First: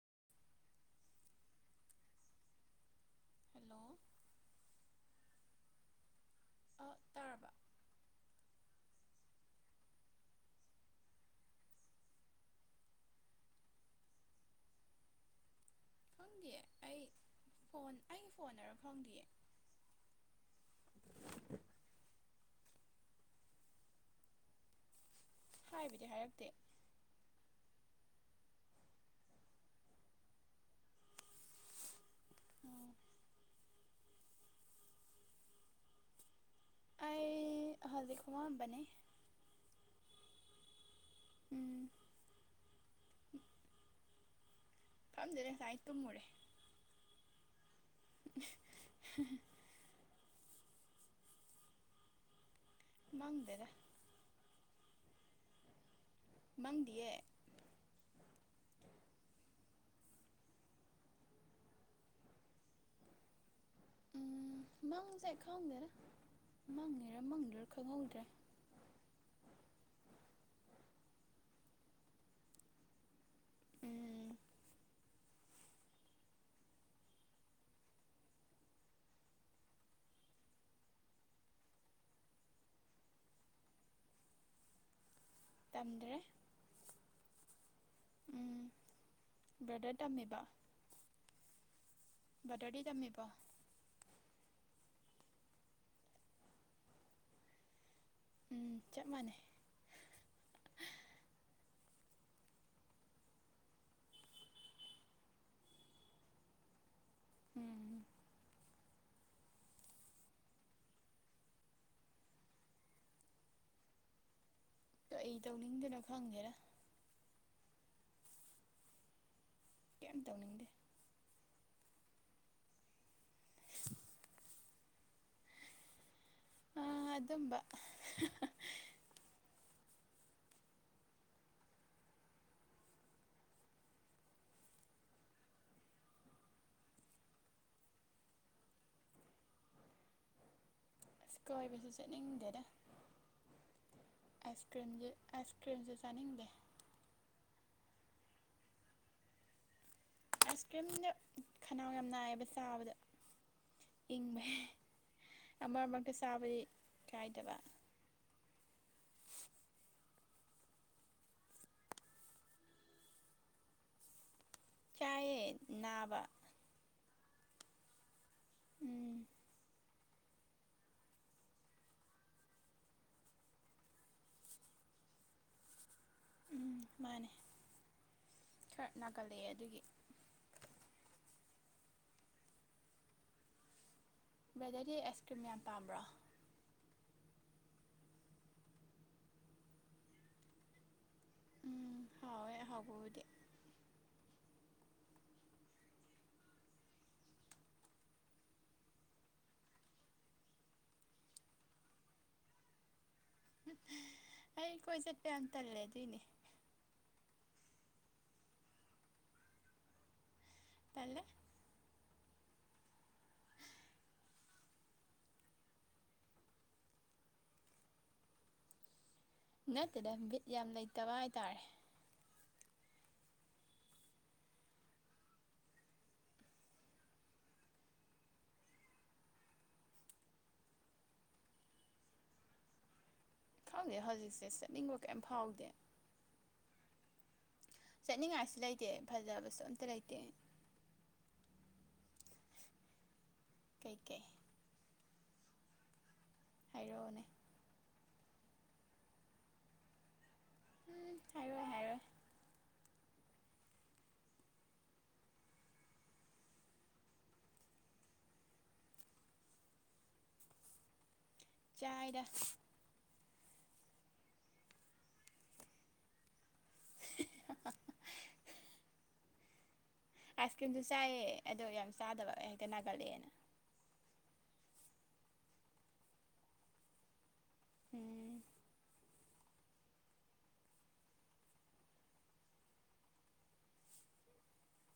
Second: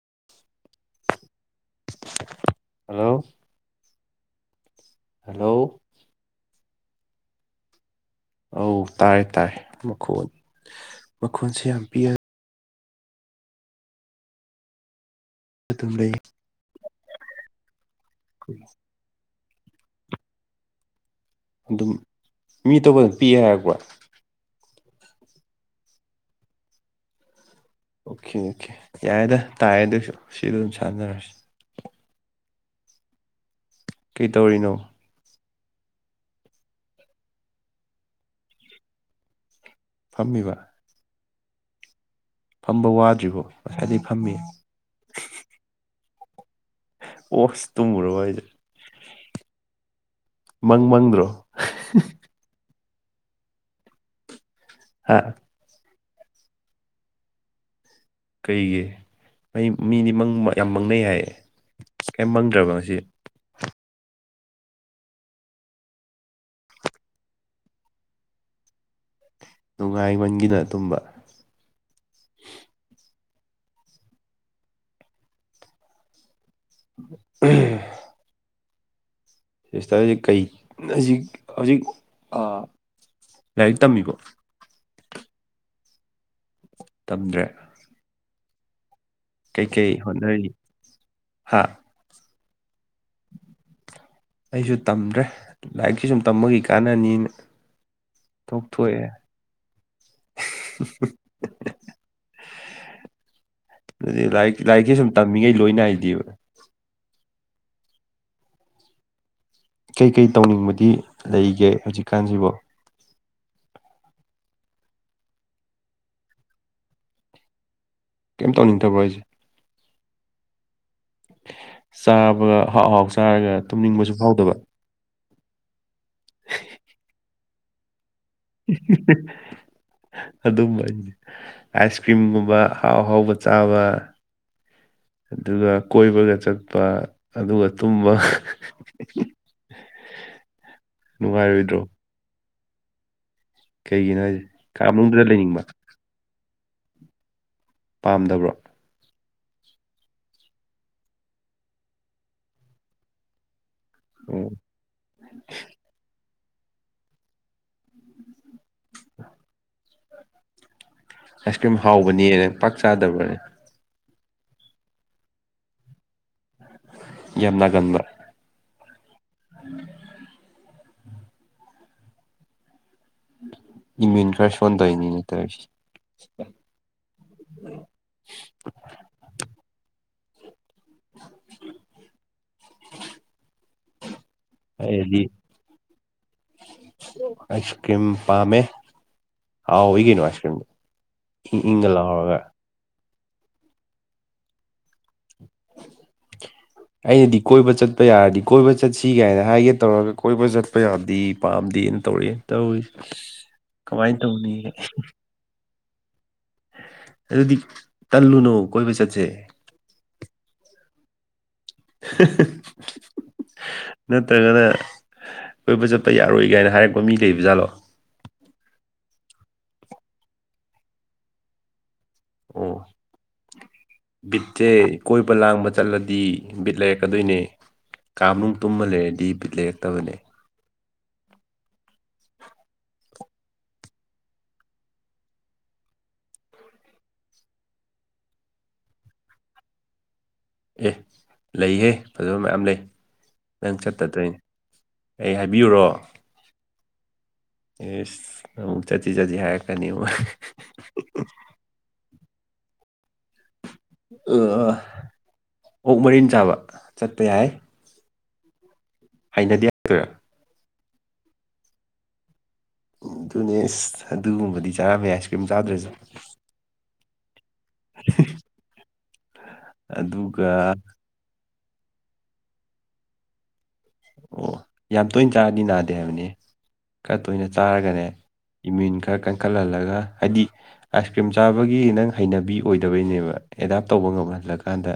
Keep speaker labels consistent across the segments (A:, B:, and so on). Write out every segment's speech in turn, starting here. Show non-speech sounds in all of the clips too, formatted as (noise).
A: (inaudible) hello
B: hello
A: hello
B: ꯑꯥ ꯇꯥꯔꯕ
A: ꯑꯧ ꯇꯥꯔꯦ ꯇꯥꯥꯏ ꯃꯈꯣꯟ ꯃꯈꯣꯟꯁꯦ ꯌꯥꯝ ꯄꯤꯛꯑ ꯑꯗꯨꯝ ꯂꯩ
B: ꯈꯪꯗꯤꯌꯦ ꯑꯩ ꯐꯣꯟ ꯑꯩꯒꯤ ꯐꯣꯟꯅꯔ ꯈꯪꯗꯤꯌꯦ (inaudible)
A: ꯗꯨꯝ ꯃꯤꯑꯇꯣꯞꯄꯅ ꯄꯤꯛꯑꯦ ꯍꯥꯏꯔꯛꯄ꯭ꯔꯥ
B: ꯍꯥꯏꯕꯨꯗꯤ ꯍꯥꯏꯔꯛꯇꯦ
A: ꯑꯣꯈꯦ ꯑꯣꯈꯦ ꯌꯥꯔꯦꯗ ꯇꯥꯔꯦ ꯑꯗꯨꯁꯨ ꯁꯤꯗ ꯑꯗꯨꯝ ꯁꯥꯟꯅꯔꯁꯤ
B: ꯎꯝ
A: ꯀꯩꯇꯧꯔꯤꯅꯣ
B: ꯑꯩ ꯍꯧꯖꯤꯛ ꯐꯝꯃꯝꯕꯅꯤ
A: ꯐꯝꯃꯤꯕ
B: ꯎꯝ
A: ꯐꯝꯕ ꯋꯥꯗ꯭ꯔꯤꯕꯣ ꯉꯁꯥꯏꯗꯒꯤ ꯐꯝꯃꯤ
B: ꯈꯝꯗꯦꯗ ꯉꯁꯥꯏꯗꯩ ꯇꯨꯝꯃꯨꯔꯦ
A: ꯑꯣꯁ ꯇꯨꯝꯃꯨꯔꯕꯣ ꯍꯥꯏꯁꯦ ꯃꯪ ꯃꯪꯗ꯭ꯔꯣ
B: ꯃꯪꯗꯦꯗ
A: ꯍꯥꯥ
B: ꯃꯪꯗꯤꯌꯦ
A: ꯀꯩꯒꯤ ꯃꯤꯗꯤ ꯃꯪ ꯌꯥꯝ ꯃꯪꯅꯩ ꯍꯥꯏꯌꯦ ꯀꯩꯌꯝ ꯃꯪꯗ꯭ꯔꯕ ꯉꯁꯤ
B: ꯎꯝ ꯃꯪꯁꯦ ꯈꯪꯗꯦꯗ ꯃꯪꯉꯤꯔꯥ ꯃꯪꯗ꯭ꯔꯤꯔꯥ ꯈꯪꯍꯧꯗ꯭ꯔꯦ
A: ꯅꯨꯡꯉꯥꯏꯃꯟꯒꯤꯗꯅ ꯇꯨꯝꯕ
B: ꯎꯝ
A: ꯎꯝ ꯁꯤꯁꯇꯔꯁꯤ ꯀꯩ ꯍꯧꯖꯤꯛ ꯍꯧꯖꯤꯛ ꯑꯥ ꯂꯥꯏꯔꯤꯛ ꯇꯝꯃꯤꯕꯣ
B: ꯇꯝꯗ꯭ꯔꯦ
A: ꯇꯝꯗ꯭ꯔꯦ
B: ꯎꯝ ꯕ꯭ꯔꯗꯔ ꯇꯝꯃꯤꯕꯣ
A: ꯍꯥꯥ
B: ꯕ꯭ꯔꯗꯔꯗꯤ ꯇꯝꯃꯤꯕꯣ
A: ꯑꯩꯖꯨ ꯇꯝꯗ꯭ꯔꯦ ꯂꯥꯏꯔꯤꯛꯁꯤ ꯁꯨꯝ ꯇꯝꯃꯒ ꯀꯔꯤ ꯀꯥꯟꯅꯅꯤꯅ
B: ꯎꯝ ꯆꯞ
A: ꯇꯣꯛꯊꯣꯛꯑꯦ
B: ꯃꯥꯟꯅꯩ
A: ꯑꯗꯨꯅꯤ ꯂꯥꯏꯔꯤꯛ ꯂꯥꯏꯔꯤꯛꯁꯦ ꯁꯨꯝ ꯇꯝꯃꯤꯉꯩ ꯂꯣꯏ ꯅꯥꯏꯗꯦꯕ
B: ꯎꯝ
A: ꯀꯩ ꯀꯩ ꯇꯧꯅꯤꯡꯕꯗꯤ ꯂꯩꯒꯦ ꯍꯧꯖꯤꯛꯀꯥꯟꯁꯤꯕꯣ
B: ꯀꯩ ꯇꯧꯅꯤꯡꯗꯣꯏꯅꯣ ꯈꯪꯗꯦꯗ
A: ꯀꯩꯝ ꯇꯧꯅꯤꯡꯗꯕꯔꯣ ꯍꯥꯏꯁꯦ
B: ꯀꯩꯝ ꯇꯧꯅꯤꯡꯗꯦ
A: ꯆꯥꯕ ꯑꯍꯥꯎ ꯑꯍꯥꯎ ꯆꯥꯔꯒ ꯇꯨꯝꯅꯤꯡꯕꯁꯨ ꯐꯥꯎꯗꯕ
B: ꯑꯥ ꯑꯗꯨꯝꯕ
A: (unintelligible) ꯑꯗꯨꯝꯕ ꯑꯥꯏꯁ ꯀ꯭ꯔꯤꯝꯒꯨꯝꯕ ꯑꯍꯥꯎ ꯑꯍꯥꯎꯕ ꯆꯥꯕ ꯑꯗꯨꯒ ꯀꯣꯏꯕꯒ ꯆꯠꯄ ꯑꯗꯨꯒ ꯇꯨꯝꯕ (inaudible)
B: ꯑꯁ
A: ꯅꯨꯡꯉꯥꯏꯔꯣꯏꯗ꯭ꯔꯣ
B: ꯀꯣꯏꯕꯁꯨ ꯆꯠꯅꯤꯡꯗꯦꯗ
A: ꯀꯩꯒꯤꯅꯣ ꯍꯥꯏꯖꯦ
B: ꯑꯥꯏꯁ ꯀ꯭ꯔꯤꯝꯁꯦ ꯑꯥꯏꯁ ꯀ꯭ꯔꯤꯝꯁꯦ ꯆꯥꯅꯤꯡꯗꯦ
A: ꯄꯥꯝꯗꯕ꯭ꯔꯣ
B: ꯑꯥꯏꯁ ꯀ꯭ꯔꯤꯝꯗꯤ ꯈꯅꯥꯎ ꯌꯥꯝ ꯅꯥꯏꯌꯦꯕ ꯆꯥꯕꯗ
A: ꯑꯣ
B: ꯏꯪꯕ ꯑꯃ ꯃꯔꯛꯇ ꯆꯥꯕꯗꯤ ꯀꯥꯏꯗꯕ
A: ꯑꯥꯏꯁ ꯀ꯭ꯔꯤꯝ ꯍꯥꯎꯕꯅꯦ ꯄꯥꯛ ꯆꯥꯗꯕ꯭ꯔꯅꯦ
B: ꯆꯥꯏꯌꯦ ꯅꯥꯕ
A: ꯌꯥꯝ ꯅꯥꯒꯟꯕ꯭ꯔ
B: ꯎꯝ
A: ꯏꯃꯨꯟ ꯈꯔ ꯁꯣꯟ ꯇꯧꯏꯅꯤꯅꯦ ꯇꯧꯔꯤꯁꯦ
B: ꯎꯝ ꯃꯥꯅꯦ ꯈꯔ ꯅꯥꯒꯜꯂꯦ ꯑꯗꯨꯒꯤ ꯕ꯭ꯔꯗꯔꯗꯤ
A: ꯑꯩꯗꯤ
B: ꯑꯥꯏꯁ ꯀ꯭ꯔꯤꯝ ꯌꯥꯝ ꯄꯥꯝꯕ꯭ꯔꯣ
A: ꯑꯥꯏꯁ ꯀ꯭ꯔꯤꯝ ꯄꯥꯝꯃꯦ ꯍꯥꯎꯏ ꯀꯤꯅꯣ ꯑꯥꯏꯁ ꯀ꯭ꯔꯤꯝꯕꯣ ꯏꯪ ꯏꯪꯒ ꯂꯥꯎꯔꯒ
B: ꯑꯦ ꯍꯥꯎꯕ ꯑꯣꯏꯗꯦ
A: (inaudible) ꯑꯩꯅꯗꯤ ꯀꯣꯏꯕ ꯆꯠꯄ ꯌꯥꯔꯗꯤ ꯀꯣꯏꯕ ꯆꯠꯁꯤ ꯀꯥꯏꯅ ꯍꯥꯏꯒꯦ ꯇꯧꯔꯒ ꯀꯣꯏꯕ ꯆꯠꯄ ꯌꯥꯗꯤ ꯄꯥꯝꯗꯦꯅ ꯇꯧꯔꯛꯑꯦ ꯇꯧꯔꯤꯁꯦ ꯏꯁ ꯀꯃꯥꯏꯅ ꯇꯧꯅꯤ
B: ꯏꯇꯟ ꯇꯂꯦ ꯑꯗꯨꯏꯅꯤ
A: ꯑꯗꯨꯗꯤ ꯇꯜꯂꯨꯅꯣ ꯀꯣꯏꯕ ꯆꯠꯁꯦ
B: ꯇꯂꯦ
A: (unintelligible) ꯅꯠꯇ꯭ꯔꯒꯅ ꯀꯣꯏꯕ ꯆꯠꯄ ꯌꯥꯔꯣꯏ ꯀꯥꯏꯅ ꯍꯥꯏꯔꯛꯄ ꯃꯤ ꯂꯩꯕ ꯖꯥꯠꯂꯣ
B: ꯅꯠꯇꯦꯗ ꯕꯤꯠ ꯌꯥꯝ ꯂꯩꯇꯕ ꯍꯥꯏꯇꯥꯔꯦ
A: ꯎꯝ ꯕꯤꯠꯁꯦ ꯀꯣꯏꯕ ꯂꯥꯡꯕ ꯆꯠꯂꯗꯤ ꯕꯤꯠ ꯂꯩꯔꯛꯀꯗꯣꯏꯅꯦ ꯀꯥ ꯃꯅꯨꯡ ꯇꯨꯝꯃ ꯂꯩꯔꯗꯤ ꯕꯤꯠ ꯂꯩꯔꯛꯇꯕꯅꯦ
B: ꯈꯪꯗꯦ ꯍꯧꯖꯤꯛꯁꯦ ꯆꯠꯅꯤꯡꯕ ꯀꯩꯝ ꯐꯥꯎꯗꯦ ꯆꯠꯅꯤꯡꯉꯥꯏꯁꯨ ꯂꯩꯇꯦ ꯐꯖꯕꯁꯨ ꯑꯝꯇ ꯂꯩꯇꯦ
A: ꯑꯦ ꯂꯩꯍꯦ ꯐꯖꯕ ꯃꯌꯥꯝ ꯂꯩ ꯅꯪ ꯆꯠꯇ
B: ꯀꯩꯀꯩ
A: ꯇꯩꯏꯅꯦ ꯑꯩ ꯍꯥꯏꯕꯤꯌꯨꯔꯣ
B: ꯍꯥꯏꯔꯛꯑꯣꯅꯦ
A: ꯑꯦꯁ ꯑꯃꯨꯛ ꯆꯠꯁꯤ ꯆꯠꯁꯤ ꯍꯥꯏꯔꯛꯀꯅꯤ
B: ꯎꯝ ꯍꯥꯏꯔꯣꯏ ꯍꯥꯏꯔꯣꯏ
A: ꯑꯣꯛ ꯃꯔꯤꯟ ꯆꯥꯕ ꯆꯠꯄ ꯌꯥꯏ ꯍꯩꯅꯗꯦ ꯍꯥꯏꯔꯛ ꯇꯣꯏꯔ
B: ꯆꯥꯏ ꯗ
A: ꯑꯗꯨꯅꯦ ꯏꯁ ꯑꯗꯨꯒꯨꯝꯕꯗꯤ ꯆꯥꯔꯝꯃꯦ ꯑꯥꯏꯁ ꯀ꯭ꯔꯤꯝ ꯆꯥꯗ꯭ꯔꯁꯨ
B: (unintelligible)
A: ꯑꯗꯨꯒ
B: ꯑꯥꯏꯁ ꯀ꯭ꯔꯤꯝꯁꯨ ꯆꯥꯏꯌꯦ ꯑꯗꯣ ꯌꯥꯝ ꯆꯥꯗꯕ ꯍꯦꯛꯇ ꯅꯥꯒꯜꯂꯦꯅ
A: ꯑꯣ ꯌꯥꯝ ꯇꯣꯏꯅ ꯆꯥꯔꯗꯤ ꯅꯥꯗꯦ ꯍꯥꯏꯕꯅꯤ ꯈꯔ ꯇꯣꯏꯅ ꯆꯥꯔꯒꯅꯦ
B: ꯎꯝ
A: ꯏꯃꯨ꯭ꯋꯤꯟ ꯈꯔ ꯀꯟꯈꯠꯍꯜꯂꯒ ꯍꯥꯏꯗꯤ ꯑꯥꯏꯁ ꯀ꯭ꯔꯤꯝ ꯆꯥꯕꯒꯤ ꯅꯪ ꯍꯩꯅꯕꯤ ꯑꯣꯏꯗꯕꯩꯅꯦꯕ ꯑꯦꯗꯥꯞ ꯇꯧꯕ ꯉꯝꯍꯜꯂꯀꯥꯟꯗ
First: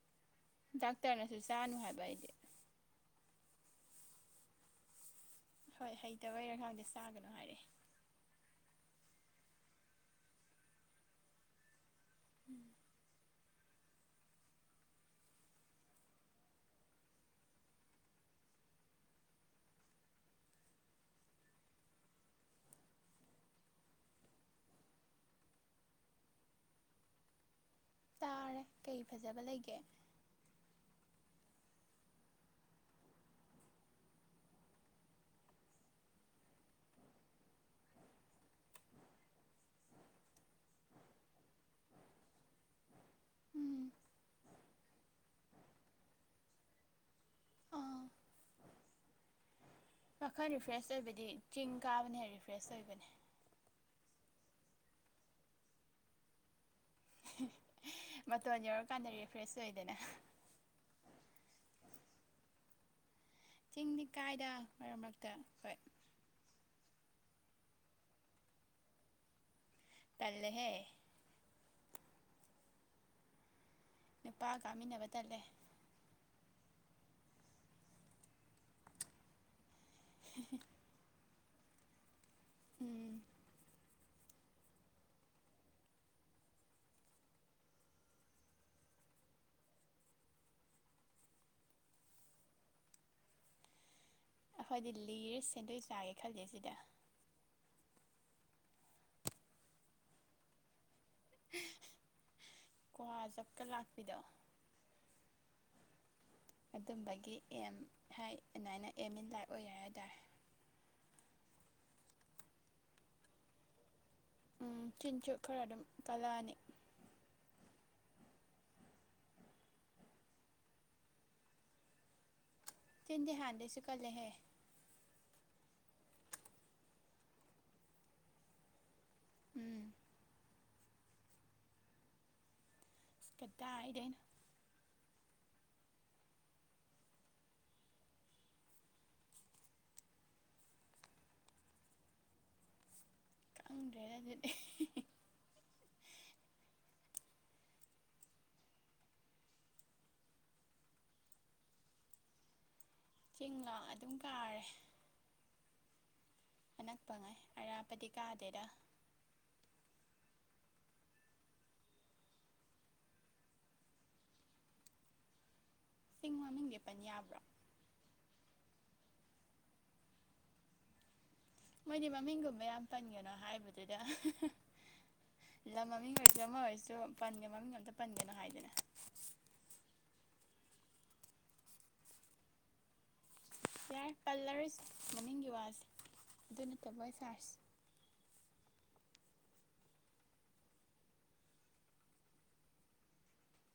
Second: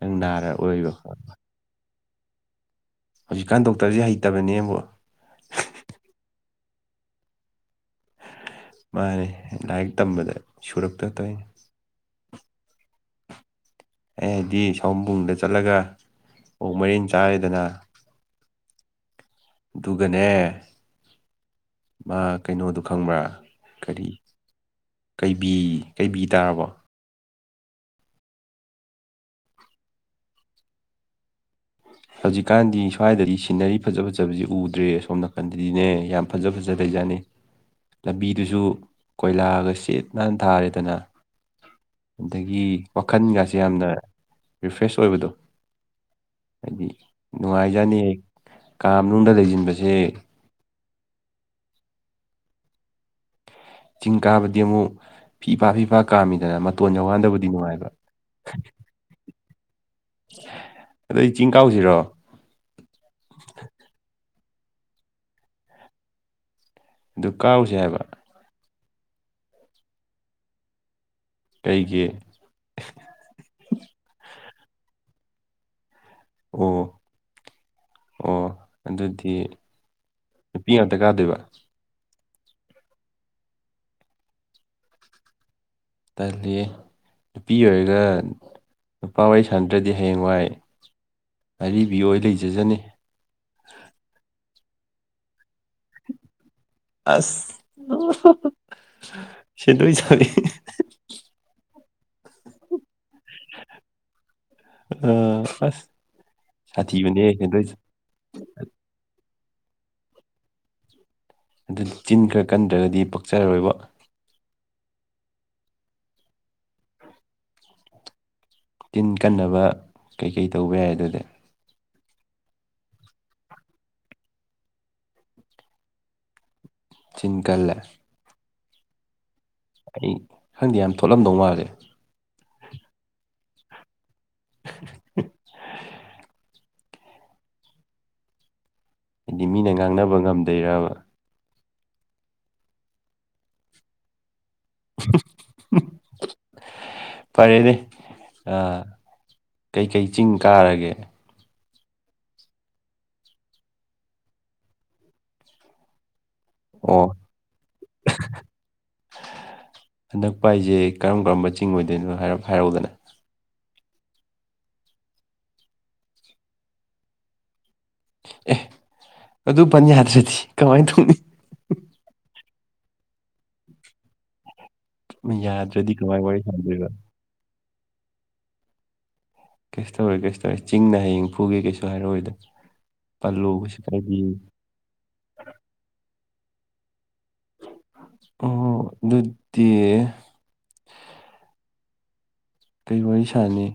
A: ꯅꯪ ꯅꯥꯔꯞ
B: ꯗꯥꯛꯇꯔꯅꯁꯨ ꯆꯥꯅꯨ ꯍꯥꯏꯕ ꯑꯩꯗꯤ
A: ꯍꯧꯖꯤꯛꯀꯥꯟ ꯗꯣꯛꯇꯔꯁꯦ ꯍꯩꯇꯕꯅꯦꯕꯣ
B: ꯍꯣꯏ ꯍꯩꯇꯕꯩꯔ ꯈꯥꯡꯗꯦ ꯆꯥꯒꯅꯨ ꯍꯥꯏꯔꯛꯑꯦ
A: ꯃꯥꯅꯦ ꯂꯥꯏꯔꯤꯛ ꯇꯝꯕꯗ ꯁꯨꯔꯛꯇ ꯇꯩꯅꯤ ꯑꯩ ꯍꯥꯏꯗꯤ ꯁꯑꯣꯝꯕꯨꯡꯗ ꯆꯠꯂꯒ ꯑꯣꯛ ꯃꯔꯤꯟ ꯆꯥꯔꯦꯗꯅ ꯑꯗꯨꯒꯅꯦ ꯑꯥ ꯀꯩꯅꯣꯗꯨ ꯈꯪꯕ꯭ꯔꯥ ꯀꯔꯤ ꯀꯩꯕꯤ ꯀꯩꯕꯤ ꯇꯥꯔꯕꯣ
B: ꯇꯥꯔꯦ ꯀꯩ ꯐꯖꯕ ꯂꯩꯒꯦ
A: ꯍꯧꯖꯤꯛꯀꯥꯟꯗꯤ ꯁ꯭ꯋꯥꯏꯗꯗꯤ ꯁꯤꯅꯔꯤ ꯐꯖ ꯐꯖꯕꯁꯤ ꯎꯗ꯭ꯔꯦ ꯑꯁꯣꯝ ꯅꯥꯀꯟꯗꯗꯤꯅꯦ ꯌꯥꯝ ꯐꯖ ꯐꯖ ꯂꯩꯖꯅꯤ ꯂꯝꯕꯤꯗꯨꯁꯨ ꯀꯣꯏꯂꯥꯒ ꯁꯤꯠ ꯅꯥꯟ ꯊꯥꯔꯦꯗꯅ ꯑꯗꯒꯤ ꯋꯥꯈꯟꯒꯥꯁꯦ ꯌꯥꯝꯅ
B: ꯎꯝ
A: ꯔꯤꯐ꯭ꯔꯦꯁ ꯑꯣꯏꯕꯗꯣ ꯍꯥꯏꯗꯤ ꯅꯨꯡꯉꯥꯏꯖꯅꯤ
B: ꯑꯥ
A: ꯍꯦ ꯀꯥ ꯃꯅꯨꯡꯗ ꯂꯩꯁꯤꯟꯕꯁꯦ
B: ꯋꯥꯈꯟ ꯔꯤꯐ꯭ꯔꯦꯁ ꯑꯣꯏꯕꯗꯤ ꯆꯤꯡ ꯀꯥꯕꯅ ꯍꯦꯟ ꯔꯤꯐ꯭ꯔꯦꯁ ꯑꯣꯏꯕꯅꯦ
A: ꯆꯤꯡ ꯀꯥꯕꯗꯤ ꯑꯃꯨꯛ ꯐꯤ ꯐꯥ ꯐꯤ ꯐꯥ ꯀꯥꯝꯃꯤꯗꯅ ꯃꯇꯣꯟ ꯌꯧꯒꯥꯟꯗꯕꯨꯗꯤ ꯅꯨꯡꯉꯥꯏꯕ
B: ꯃꯇꯣꯟ ꯌꯧꯔꯀꯥꯟꯗ ꯔꯤꯐ꯭ꯔꯦꯁ ꯑꯣꯏꯗꯅ
A: ꯑꯗꯣ ꯆꯤꯡ ꯀꯥꯎꯖꯤꯔꯣ
B: ꯆꯤꯡꯗꯤ ꯀꯥꯏꯗ ꯃꯔꯛ ꯃꯔꯛꯇ ꯍꯣꯏ
A: ꯑꯗꯨ ꯀꯥꯎꯖꯦ ꯍꯥꯏꯕ
B: ꯇꯜꯂꯦꯍꯦ
A: ꯀꯩꯒꯤ
B: ꯅꯨꯄꯥꯒ ꯀꯥꯃꯤꯟꯅꯕ ꯇꯜꯂꯦ
A: ꯑꯣ ꯑꯣ ꯑꯗꯨꯗꯤ ꯅꯨꯄꯤ ꯉꯥꯛ ꯇ ꯀꯥꯗꯣꯏꯕ
B: ꯎꯝ
A: ꯇꯜꯂꯤꯍꯦ ꯅꯨꯄꯤ ꯑꯣꯏꯔꯒ ꯅꯨꯄꯥ ꯋꯥꯔꯤ ꯁꯥꯟꯅꯗ꯭ꯔꯗꯤ ꯍꯌꯦꯡ ꯋꯥꯏ ꯑꯔꯤꯕꯤ ꯑꯣꯏ ꯂꯩꯖꯖꯅꯤ
B: ꯑꯈꯣꯏꯗꯤ ꯂꯤꯔ ꯁꯦꯟꯗꯣꯏ ꯆꯥꯒꯦ ꯈꯜꯂꯤꯁꯤꯗꯤ
A: ꯑꯁ ꯁꯦꯟꯗꯣꯏ ꯆꯥꯕꯤ
B: ꯀ꯭ꯋꯥ ꯖꯞꯀ ꯂꯥꯛꯄꯤꯗꯣ
A: ꯑꯥ ꯑꯁ ꯁꯥꯊꯤꯕꯅꯦꯍꯦ
B: ꯑꯗꯨꯝꯕꯒꯤ
A: ꯁꯦꯟꯗꯣꯏ
B: ꯑꯦꯝ ꯍꯥꯏ ꯑꯗꯨꯃꯥꯏꯅ ꯑꯦꯝ ꯏꯟ ꯂꯥꯐ ꯑꯣꯏ ꯍꯥꯏꯇꯥꯔꯦ
A: ꯑꯗꯨ ꯆꯤꯟ ꯈꯔ ꯀꯟꯗ꯭ꯔꯒꯗꯤ ꯄꯛꯆꯔꯣꯏꯕꯣ
B: ꯎꯝ ꯆꯤꯟꯁꯨ ꯈꯔ ꯑꯗꯨꯝ ꯀꯜꯂꯛꯑꯅꯤ
A: ꯆꯤꯟ ꯀꯟꯅꯕ ꯀꯩꯀꯩ ꯇꯧꯕ ꯌꯥꯏ ꯑꯗꯨꯗꯤ
B: ꯆꯤꯟꯗꯤ ꯍꯥꯟꯗꯩꯁꯨ ꯀꯜꯂꯦꯍꯦ
A: ꯆꯤꯟ ꯀꯜꯂꯦ
B: ꯎꯝ
A: ꯑꯩ ꯈꯪꯗꯦ ꯌꯥꯝ ꯊꯣꯠꯂꯝꯗꯧ ꯃꯥꯜꯂꯦ
B: ꯀꯗꯥꯏꯗꯩꯅꯣ
A: (inaudible) ꯍꯥꯏꯗꯤ ꯃꯤꯅ ꯉꯥꯡꯅꯕ ꯉꯝꯗꯣꯏꯔꯕ
B: ꯑꯪꯗ꯭ꯔꯦ ꯑꯗꯨꯗꯤ (unintelligible)
A: (unintelligible) ꯐꯔꯦꯅꯦ ꯑꯥ ꯀꯩꯀꯩ ꯆꯤꯡ ꯀꯥꯔꯒꯦ
B: ꯆꯤꯡꯂꯣ ꯑꯗꯨꯝ ꯀꯥꯔꯦ
A: ꯑꯣ
B: ꯑꯅꯛꯄ ꯉꯩ ꯑꯔꯥꯞꯄꯗꯤ ꯀꯥꯗꯦꯗ
A: ꯑꯅꯛꯄ ꯍꯥꯖꯦ ꯀꯔꯝ ꯀꯔꯝꯕ ꯆꯤꯡ ꯑꯣꯏꯗꯣꯏꯅꯣ ꯍꯥꯏꯔꯞ ꯍꯥꯏꯔꯛꯑꯣꯗꯅ
B: ꯆꯤꯡ ꯃꯃꯤꯡꯁꯦ ꯄꯟ ꯌꯥꯕ꯭ꯔꯣ
A: ꯑꯦ ꯑꯗꯨ ꯄꯟ ꯌꯥꯗ꯭ꯔꯗꯤ ꯀꯃꯥꯏ ꯇꯧꯅꯤ
B: ꯃꯣꯏꯗꯤ ꯃꯃꯤꯡꯒꯨꯝꯕ ꯌꯥꯝ ꯄꯟꯒꯅꯣ ꯍꯥꯏꯕꯗꯨꯗ ꯂꯝ
A: ꯌꯥꯗ꯭ꯔꯗꯤ
B: ꯃꯃꯤꯡ
A: ꯀꯃꯥꯏ ꯋꯥꯔꯤ
B: ꯑꯣꯏꯔꯁꯨ ꯑꯃ
A: ꯁꯥꯟꯅꯗꯣꯏꯕ
B: ꯑꯣꯏꯔꯁꯨ ꯄꯟꯒꯅꯨ ꯃꯃꯤꯡ ꯑꯝꯇ ꯄꯟꯒꯅꯣ ꯍꯥꯏꯗꯅ
A: ꯀꯩꯁꯨ ꯇꯧꯔꯣ ꯀꯩꯁꯨ ꯇꯧꯔꯣ ꯆꯤꯡꯅ ꯍꯌꯦꯡ ꯐꯨꯒꯦ ꯀꯩꯁꯨ ꯍꯥꯏꯔꯛꯑꯣꯏꯗ ꯄꯥꯜꯂꯣ ꯀꯩꯁꯨ
B: ꯌꯥꯔꯦ
A: ꯀꯥꯏꯗꯤꯌꯦ
B: ꯄꯜꯂꯔꯣꯏꯁꯤ ꯃꯃꯤꯡꯒꯤ ꯋꯥꯁꯦ ꯑꯗꯨ ꯅꯠꯇꯕ ꯑꯣꯏꯅ ꯁꯥꯔꯁꯤ
A: ꯑꯣ ꯑꯗꯨꯗꯤ ꯀꯩ ꯋꯥꯔꯤ ꯁꯥꯅꯤ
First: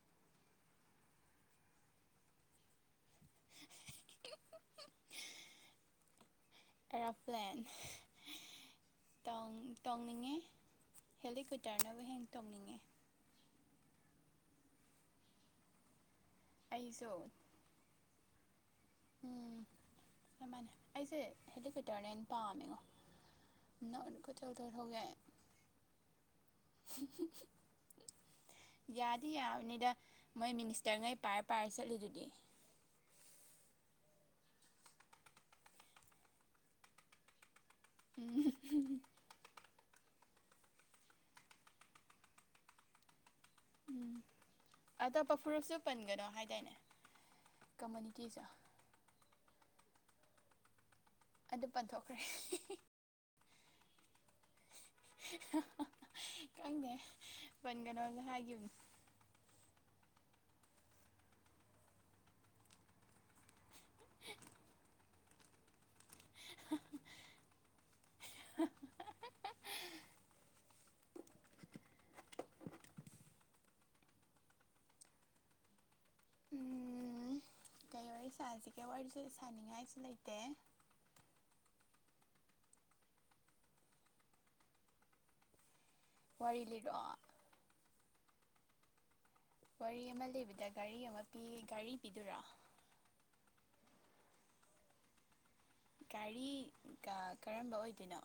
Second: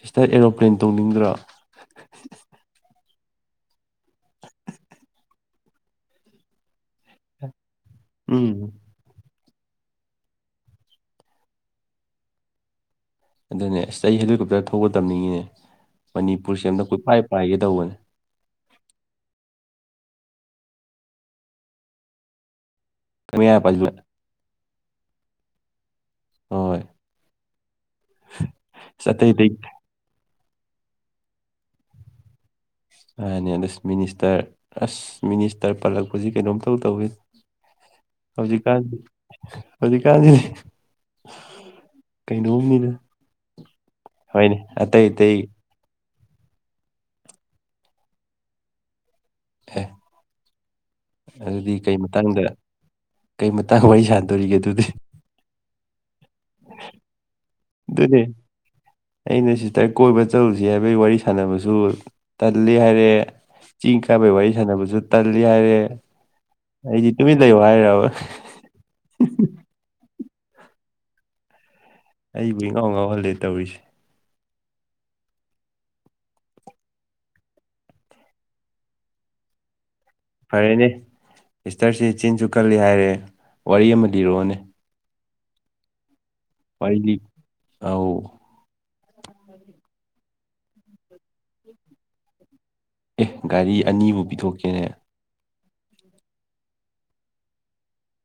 A: ꯁꯤꯁꯇꯔ ꯑꯦꯔꯣꯄ꯭ꯂꯦꯟ ꯇꯧꯅꯤꯡꯗ꯭ꯔꯣ
B: ꯑꯦꯔꯣꯄ꯭ꯂꯦꯟ
A: ꯎꯝ
B: ꯇꯣꯡ ꯇꯣꯡꯅꯤꯡꯉꯦ ꯍꯦꯂꯤꯀꯣꯞꯇꯔꯅꯕꯨ ꯍꯦꯟꯅ ꯇꯣꯡꯅꯤꯡꯉꯦ
A: ꯑꯗꯨꯅꯦ ꯑꯁ ꯑꯩ ꯍꯦꯂꯤꯀꯣꯞꯇꯔ ꯊꯧꯕ ꯇꯝꯅꯤꯡꯉꯤꯅꯦ ꯃꯅꯤꯄꯨꯔꯁꯦ ꯑꯃꯗ
B: ꯑꯩꯁꯨ
A: ꯀꯣꯏꯄꯥꯏ ꯄꯥꯏꯒꯦ ꯇꯧꯕꯅꯦ
B: ꯎꯝ ꯆꯞ ꯃꯥꯟꯅꯩ ꯑꯩꯁꯦ ꯍꯦꯂꯤꯀꯣꯞꯇꯔꯅ ꯍꯦꯟꯅ ꯄꯥꯝꯃꯦꯉꯣ
A: ꯃꯌꯥ ꯄꯥꯏꯁꯤꯜꯂꯦ
B: ꯅꯛꯑ ꯀꯣꯏꯊꯧ ꯊꯧ ꯌꯥꯏ
A: ꯍꯣꯏ ꯑꯁ
B: ꯌꯥꯗꯤ
A: ꯑꯇꯩ ꯑꯇꯩ
B: ꯌꯥꯕꯅꯤꯗ ꯃꯣꯏ ꯃꯤꯅꯤꯁꯇꯔꯉꯩ ꯄꯥꯏꯔ ꯄꯥꯏꯔ ꯆꯠꯂꯤꯗꯨꯗꯤ
A: ꯃꯥꯅꯦ ꯑꯗꯁ ꯃꯤꯅꯤꯁꯇꯔ ꯑꯁ ꯃꯤꯅꯤꯁꯇꯔ ꯄꯜꯂꯛꯄꯁꯤ ꯀꯩꯅꯣꯝ ꯏꯇꯧ ꯇꯧꯋꯤꯗ ꯍꯧꯖꯤꯛꯀꯥꯜ
B: ꯎꯝ
A: ꯍꯧꯖꯤꯛꯀꯥꯟꯁꯤ ꯀꯩꯅꯣꯝꯅꯤꯗ
B: ꯎꯝ ꯑꯇꯣꯞꯄ ꯐꯨꯔꯨꯞꯁꯨ ꯄꯟꯒꯅꯣ ꯍꯥꯏꯗꯥꯏꯅꯦ ꯀꯝꯃꯨꯅꯤꯇꯤꯖꯨ
A: ꯍꯦ
B: ꯑꯗꯨ
A: ꯑꯗꯨꯗꯤ ꯀꯩ
B: ꯄꯟꯊꯣꯛꯈ꯭ꯔꯦ
A: ꯃꯇꯥꯡꯗ ꯀꯩ ꯃꯇꯥꯡ ꯋꯥꯔꯤ ꯁꯥꯟꯗꯣꯔꯤꯒꯦ ꯑꯗꯨꯗꯤ
B: ꯈꯪꯗꯦ
A: ꯑꯗꯨꯅꯦ
B: ꯄꯟꯒꯅꯣꯅ ꯍꯥꯏꯈꯤꯝꯅꯤ
A: ꯑꯩꯅ ꯁꯤꯁꯇꯔ ꯀꯣꯏꯕ ꯆꯠꯂꯨꯁꯤ ꯍꯥꯏꯕꯒꯤ ꯋꯥꯔꯤ ꯁꯥꯟꯅꯕꯁꯨ ꯇꯜꯂꯤ ꯍꯥꯏꯔꯛꯑꯦ ꯆꯤꯡ ꯀꯥꯕꯩ ꯋꯥꯔꯤ ꯁꯥꯟꯅꯕꯁꯨ ꯇꯜꯂꯤ ꯍꯥꯏꯔꯦ ꯑꯩꯗꯤ ꯇꯨꯃꯤꯟ ꯂꯩꯌꯣ ꯍꯥꯏꯔꯕ ꯑꯩꯕꯨ ꯏꯉꯥꯎ ꯉꯥꯎꯍꯜꯂꯦ ꯇꯧꯔꯤꯁꯤ
B: ꯑꯩ ꯁꯥꯟꯁꯤꯒꯦ ꯋꯥꯔꯤꯁꯨ ꯁꯥꯅꯤꯡꯉꯥꯏꯁꯨ ꯂꯩ
A: ꯐꯔꯦꯅꯦ ꯁꯤꯁꯇꯔꯁꯤ ꯆꯤꯟꯁꯨ ꯀꯜꯂꯤ ꯍꯥꯏꯔꯦ ꯋꯥꯔꯤ ꯑꯃ ꯂꯤꯔꯛꯑꯣꯅꯦ
B: ꯋꯥꯔꯤ
A: ꯋꯥꯔꯤꯂꯤ
B: ꯂꯤꯔꯛꯑꯣ
A: ꯑꯧ
B: ꯋꯥꯔꯤ ꯑꯃ ꯂꯩꯕꯗ ꯒꯥꯔꯤ ꯑꯃ ꯄꯤ ꯒꯥꯔꯤ ꯄꯤꯗꯨꯔꯥ
A: ꯑꯦ ꯒꯥꯔꯤ ꯑꯅꯤꯕꯨ ꯄꯤꯊꯣꯛꯀꯦꯅꯦ
B: ꯒꯥꯔꯤ ꯀ ꯀꯔꯝꯕ ꯑꯣꯏꯗꯣꯏꯅꯣ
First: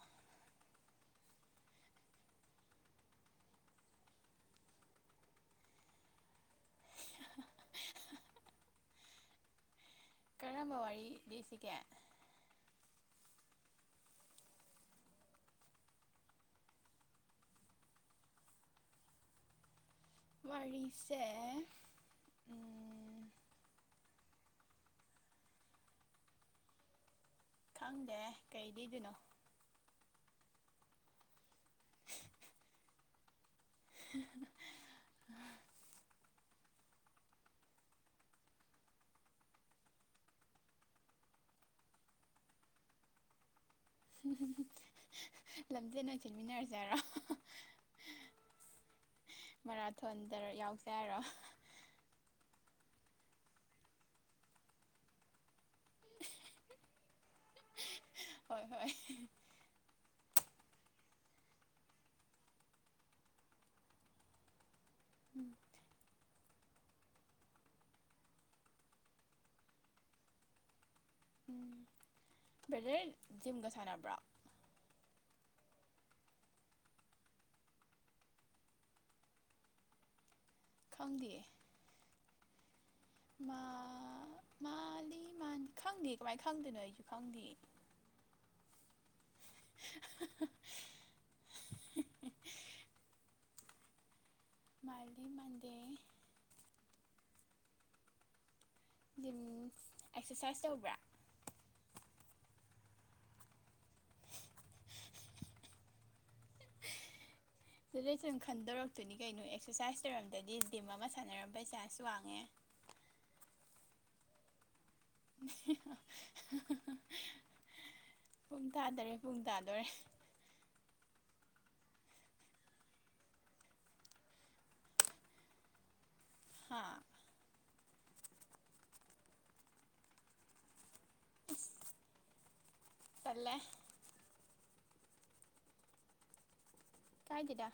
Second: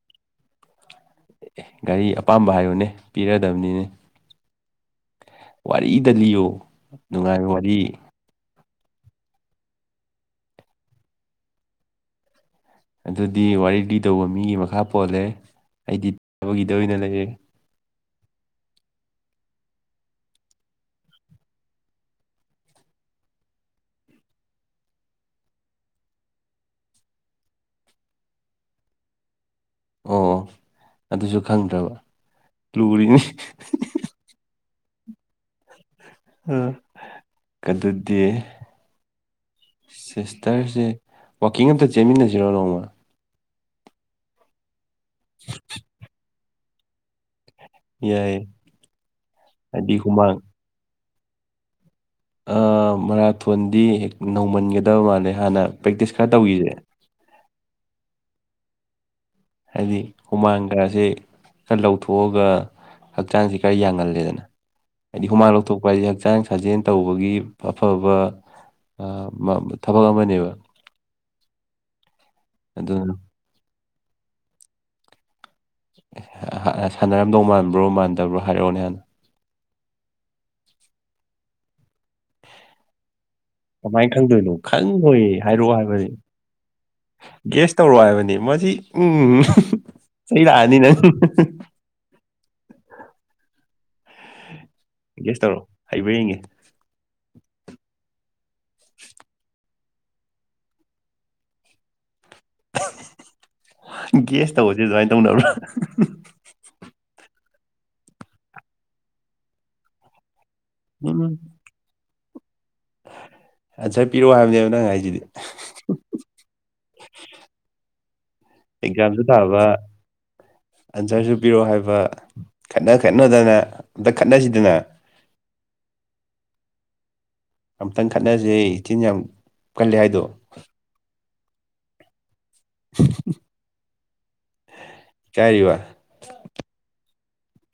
A: ꯑꯦ ꯒꯥꯔꯤ ꯑꯄꯥꯝꯕ ꯍꯥꯏꯌꯨꯅꯦ ꯄꯤꯔꯗꯕꯅꯤꯅꯦ ꯋꯥꯔꯤꯗ ꯂꯤꯌꯣ ꯅꯨꯡꯉꯥꯏꯕ ꯋꯥꯔꯤ
B: ꯀꯔꯝꯕ ꯋꯥꯔꯤ ꯂꯤ ꯁꯤꯒꯦ
A: ꯑꯗꯨꯗꯤ ꯋꯥꯔꯤ ꯂꯤ ꯗꯧꯕ ꯃꯤꯒꯤ ꯃꯈꯥ ꯄꯣꯜꯂꯦ ꯑꯩꯗꯤ ꯇꯥꯕꯒꯤꯗ ꯑꯣꯏꯅ ꯂꯩꯔꯦ
B: ꯋꯥꯔꯤꯁꯦ ꯈꯪꯗꯦ ꯀꯩ ꯂꯤꯗꯣꯏꯅꯣ
A: ꯑꯣ ꯑꯗꯨꯁꯨ ꯈꯪꯗ꯭ꯔꯥ ꯎꯔꯤꯉꯩꯏ
B: (unintelligible)
A: ꯑ ꯑꯗꯨꯗꯤ ꯁꯤꯁꯇꯔꯖꯦ ꯋꯥꯛꯀꯤꯡ ꯑꯝꯇ ꯆꯦꯟꯃꯤꯟꯅꯁꯤꯔꯣ ꯅꯣꯡꯃ
B: ꯂꯝꯖꯦꯟ ꯑꯣꯏꯅ ꯆꯟꯃꯤꯟꯅꯔꯖꯦ ꯍꯥꯏꯔꯣ
A: ꯌꯥꯏ
B: ꯃꯔꯥꯊꯣꯟꯗꯔ ꯌꯥꯎꯁꯦ ꯍꯥꯏꯔꯣ
A: ꯑꯥ ꯃꯔꯥꯊꯣꯟꯗꯤ ꯍꯦꯛ ꯅꯧꯃꯟꯒꯗꯕ ꯃꯥꯜꯂꯦ ꯍꯥꯟꯅ ꯄ꯭ꯔꯦꯛꯇꯤꯁ ꯈꯔ ꯇꯧꯈꯤꯖꯦ
B: ꯍꯣꯏ ꯍꯣꯏ
A: ꯍꯥꯏꯗꯤ ꯍꯨꯃꯥꯡꯒꯁꯦ ꯈꯔ ꯂꯧꯊꯣꯛꯑꯒ ꯍꯛꯆꯥꯡꯁꯤ ꯈꯔ ꯌꯥꯡꯍꯜꯂꯦꯗꯅ ꯍꯥꯏꯗꯤ ꯍꯨꯃꯥꯡ ꯊꯣꯛꯄ ꯍꯥꯏꯁꯦ ꯍꯛꯆꯥꯡ ꯁꯥꯖꯦꯜ ꯇꯧꯕꯒꯤ ꯑꯐꯕ ꯑꯩ ꯃꯥ ꯊꯕꯛ ꯑꯃꯅꯦꯕ
B: ꯕ꯭ꯔꯗꯔ
A: ꯑꯗꯨꯅ
B: ꯖꯤꯝꯒ ꯁꯥꯟꯅꯕ꯭ꯔꯣ
A: ꯁꯥꯟꯅꯔꯝꯗꯧ ꯃꯥꯟꯕ꯭ꯔꯣ ꯃꯥꯟꯗꯕ꯭ꯔꯣ ꯍꯥꯏꯔꯛꯎꯅꯦ ꯍꯥꯟꯅ
B: ꯈꯪꯗꯤꯌꯦ
A: ꯀꯃꯥꯏꯅ ꯈꯪꯗꯣꯏꯅꯣ
B: ꯃꯥꯜꯂꯤ
A: ꯈꯪꯉꯣꯏꯌꯦ
B: ꯃꯥꯟꯗꯦ
A: ꯍꯥꯏꯔꯛꯑꯣ ꯍꯥꯏꯕꯅꯤ
B: ꯈꯪꯗꯦ ꯀꯃꯥꯏꯅ ꯈꯪꯗꯣꯏꯅꯣ ꯑꯩꯁꯨ ꯈꯪꯗꯦ
A: ꯒꯦꯁ ꯇꯧꯔꯣ ꯍꯥꯏꯕꯅꯤ ꯃꯁꯤ ꯎꯝ ꯆꯩ ꯂꯥꯛ ꯑꯅꯤ ꯅꯪ
B: ꯃꯥꯜꯂꯤ
A: ꯒꯦꯁ ꯇꯧꯔꯛꯑꯣ
B: ꯃꯥꯟꯗꯦ
A: ꯍꯩꯕ꯭ꯔꯥ ꯌꯦꯡꯒꯦ
B: ꯖꯤꯝ ꯑꯦꯛꯁꯔꯁꯥꯏꯁ ꯇꯧꯕ꯭ꯔꯥ
A: ꯒꯦꯁ ꯇꯧꯕꯁꯦ ꯑꯗꯨꯃꯥꯏꯅ ꯇꯧꯅꯕ꯭ꯔꯥ
B: ꯁꯤꯗꯒꯤ ꯁꯨꯝ ꯈꯟꯗꯧꯔꯛꯇꯣꯏꯅꯤ ꯀꯩꯅꯣ ꯑꯦꯛꯁꯔꯁꯥꯏꯁ ꯇꯧꯔꯝꯗꯗꯤ ꯖꯤꯝ ꯑꯃ
A: ꯎꯝ
B: ꯁꯥꯟꯅꯔꯝꯕꯩ ꯆꯥꯟꯁ ꯋꯥꯡꯉꯦ
A: ꯑꯟꯁꯔ ꯄꯤꯌꯣ ꯍꯥꯏꯕꯅꯦꯕ ꯅꯪ ꯍꯥꯏꯁꯤꯗꯤ
B: (unintelligible)
A: (unintelligible)
B: ꯄꯨꯡ ꯇꯥꯗꯧꯔꯦ
A: ꯑꯦꯛꯖꯥꯝꯁꯨ
B: ꯄꯨꯡ
A: ꯊꯥꯕ
B: ꯇꯥꯗꯣꯔꯦ
A: ꯑꯟꯁꯔꯁꯨ ꯄꯤꯔꯛꯑꯣ ꯍꯥꯏꯕ ꯈꯠꯅ ꯈꯠꯅꯗꯅ ꯑꯝꯇ ꯈꯠꯅꯁꯤꯗꯅ
B: ꯍꯥꯥ
A: ꯑꯝꯇꯪ ꯈꯠꯅꯁꯦ ꯏꯆꯤꯟ ꯌꯥꯝ ꯀꯜꯂꯦ ꯍꯥꯏꯗꯣ
B: ꯇꯟꯂꯦ
A: ꯏꯀꯥꯏꯔꯤꯕ
B: ꯏꯀꯥꯏꯗꯦꯗ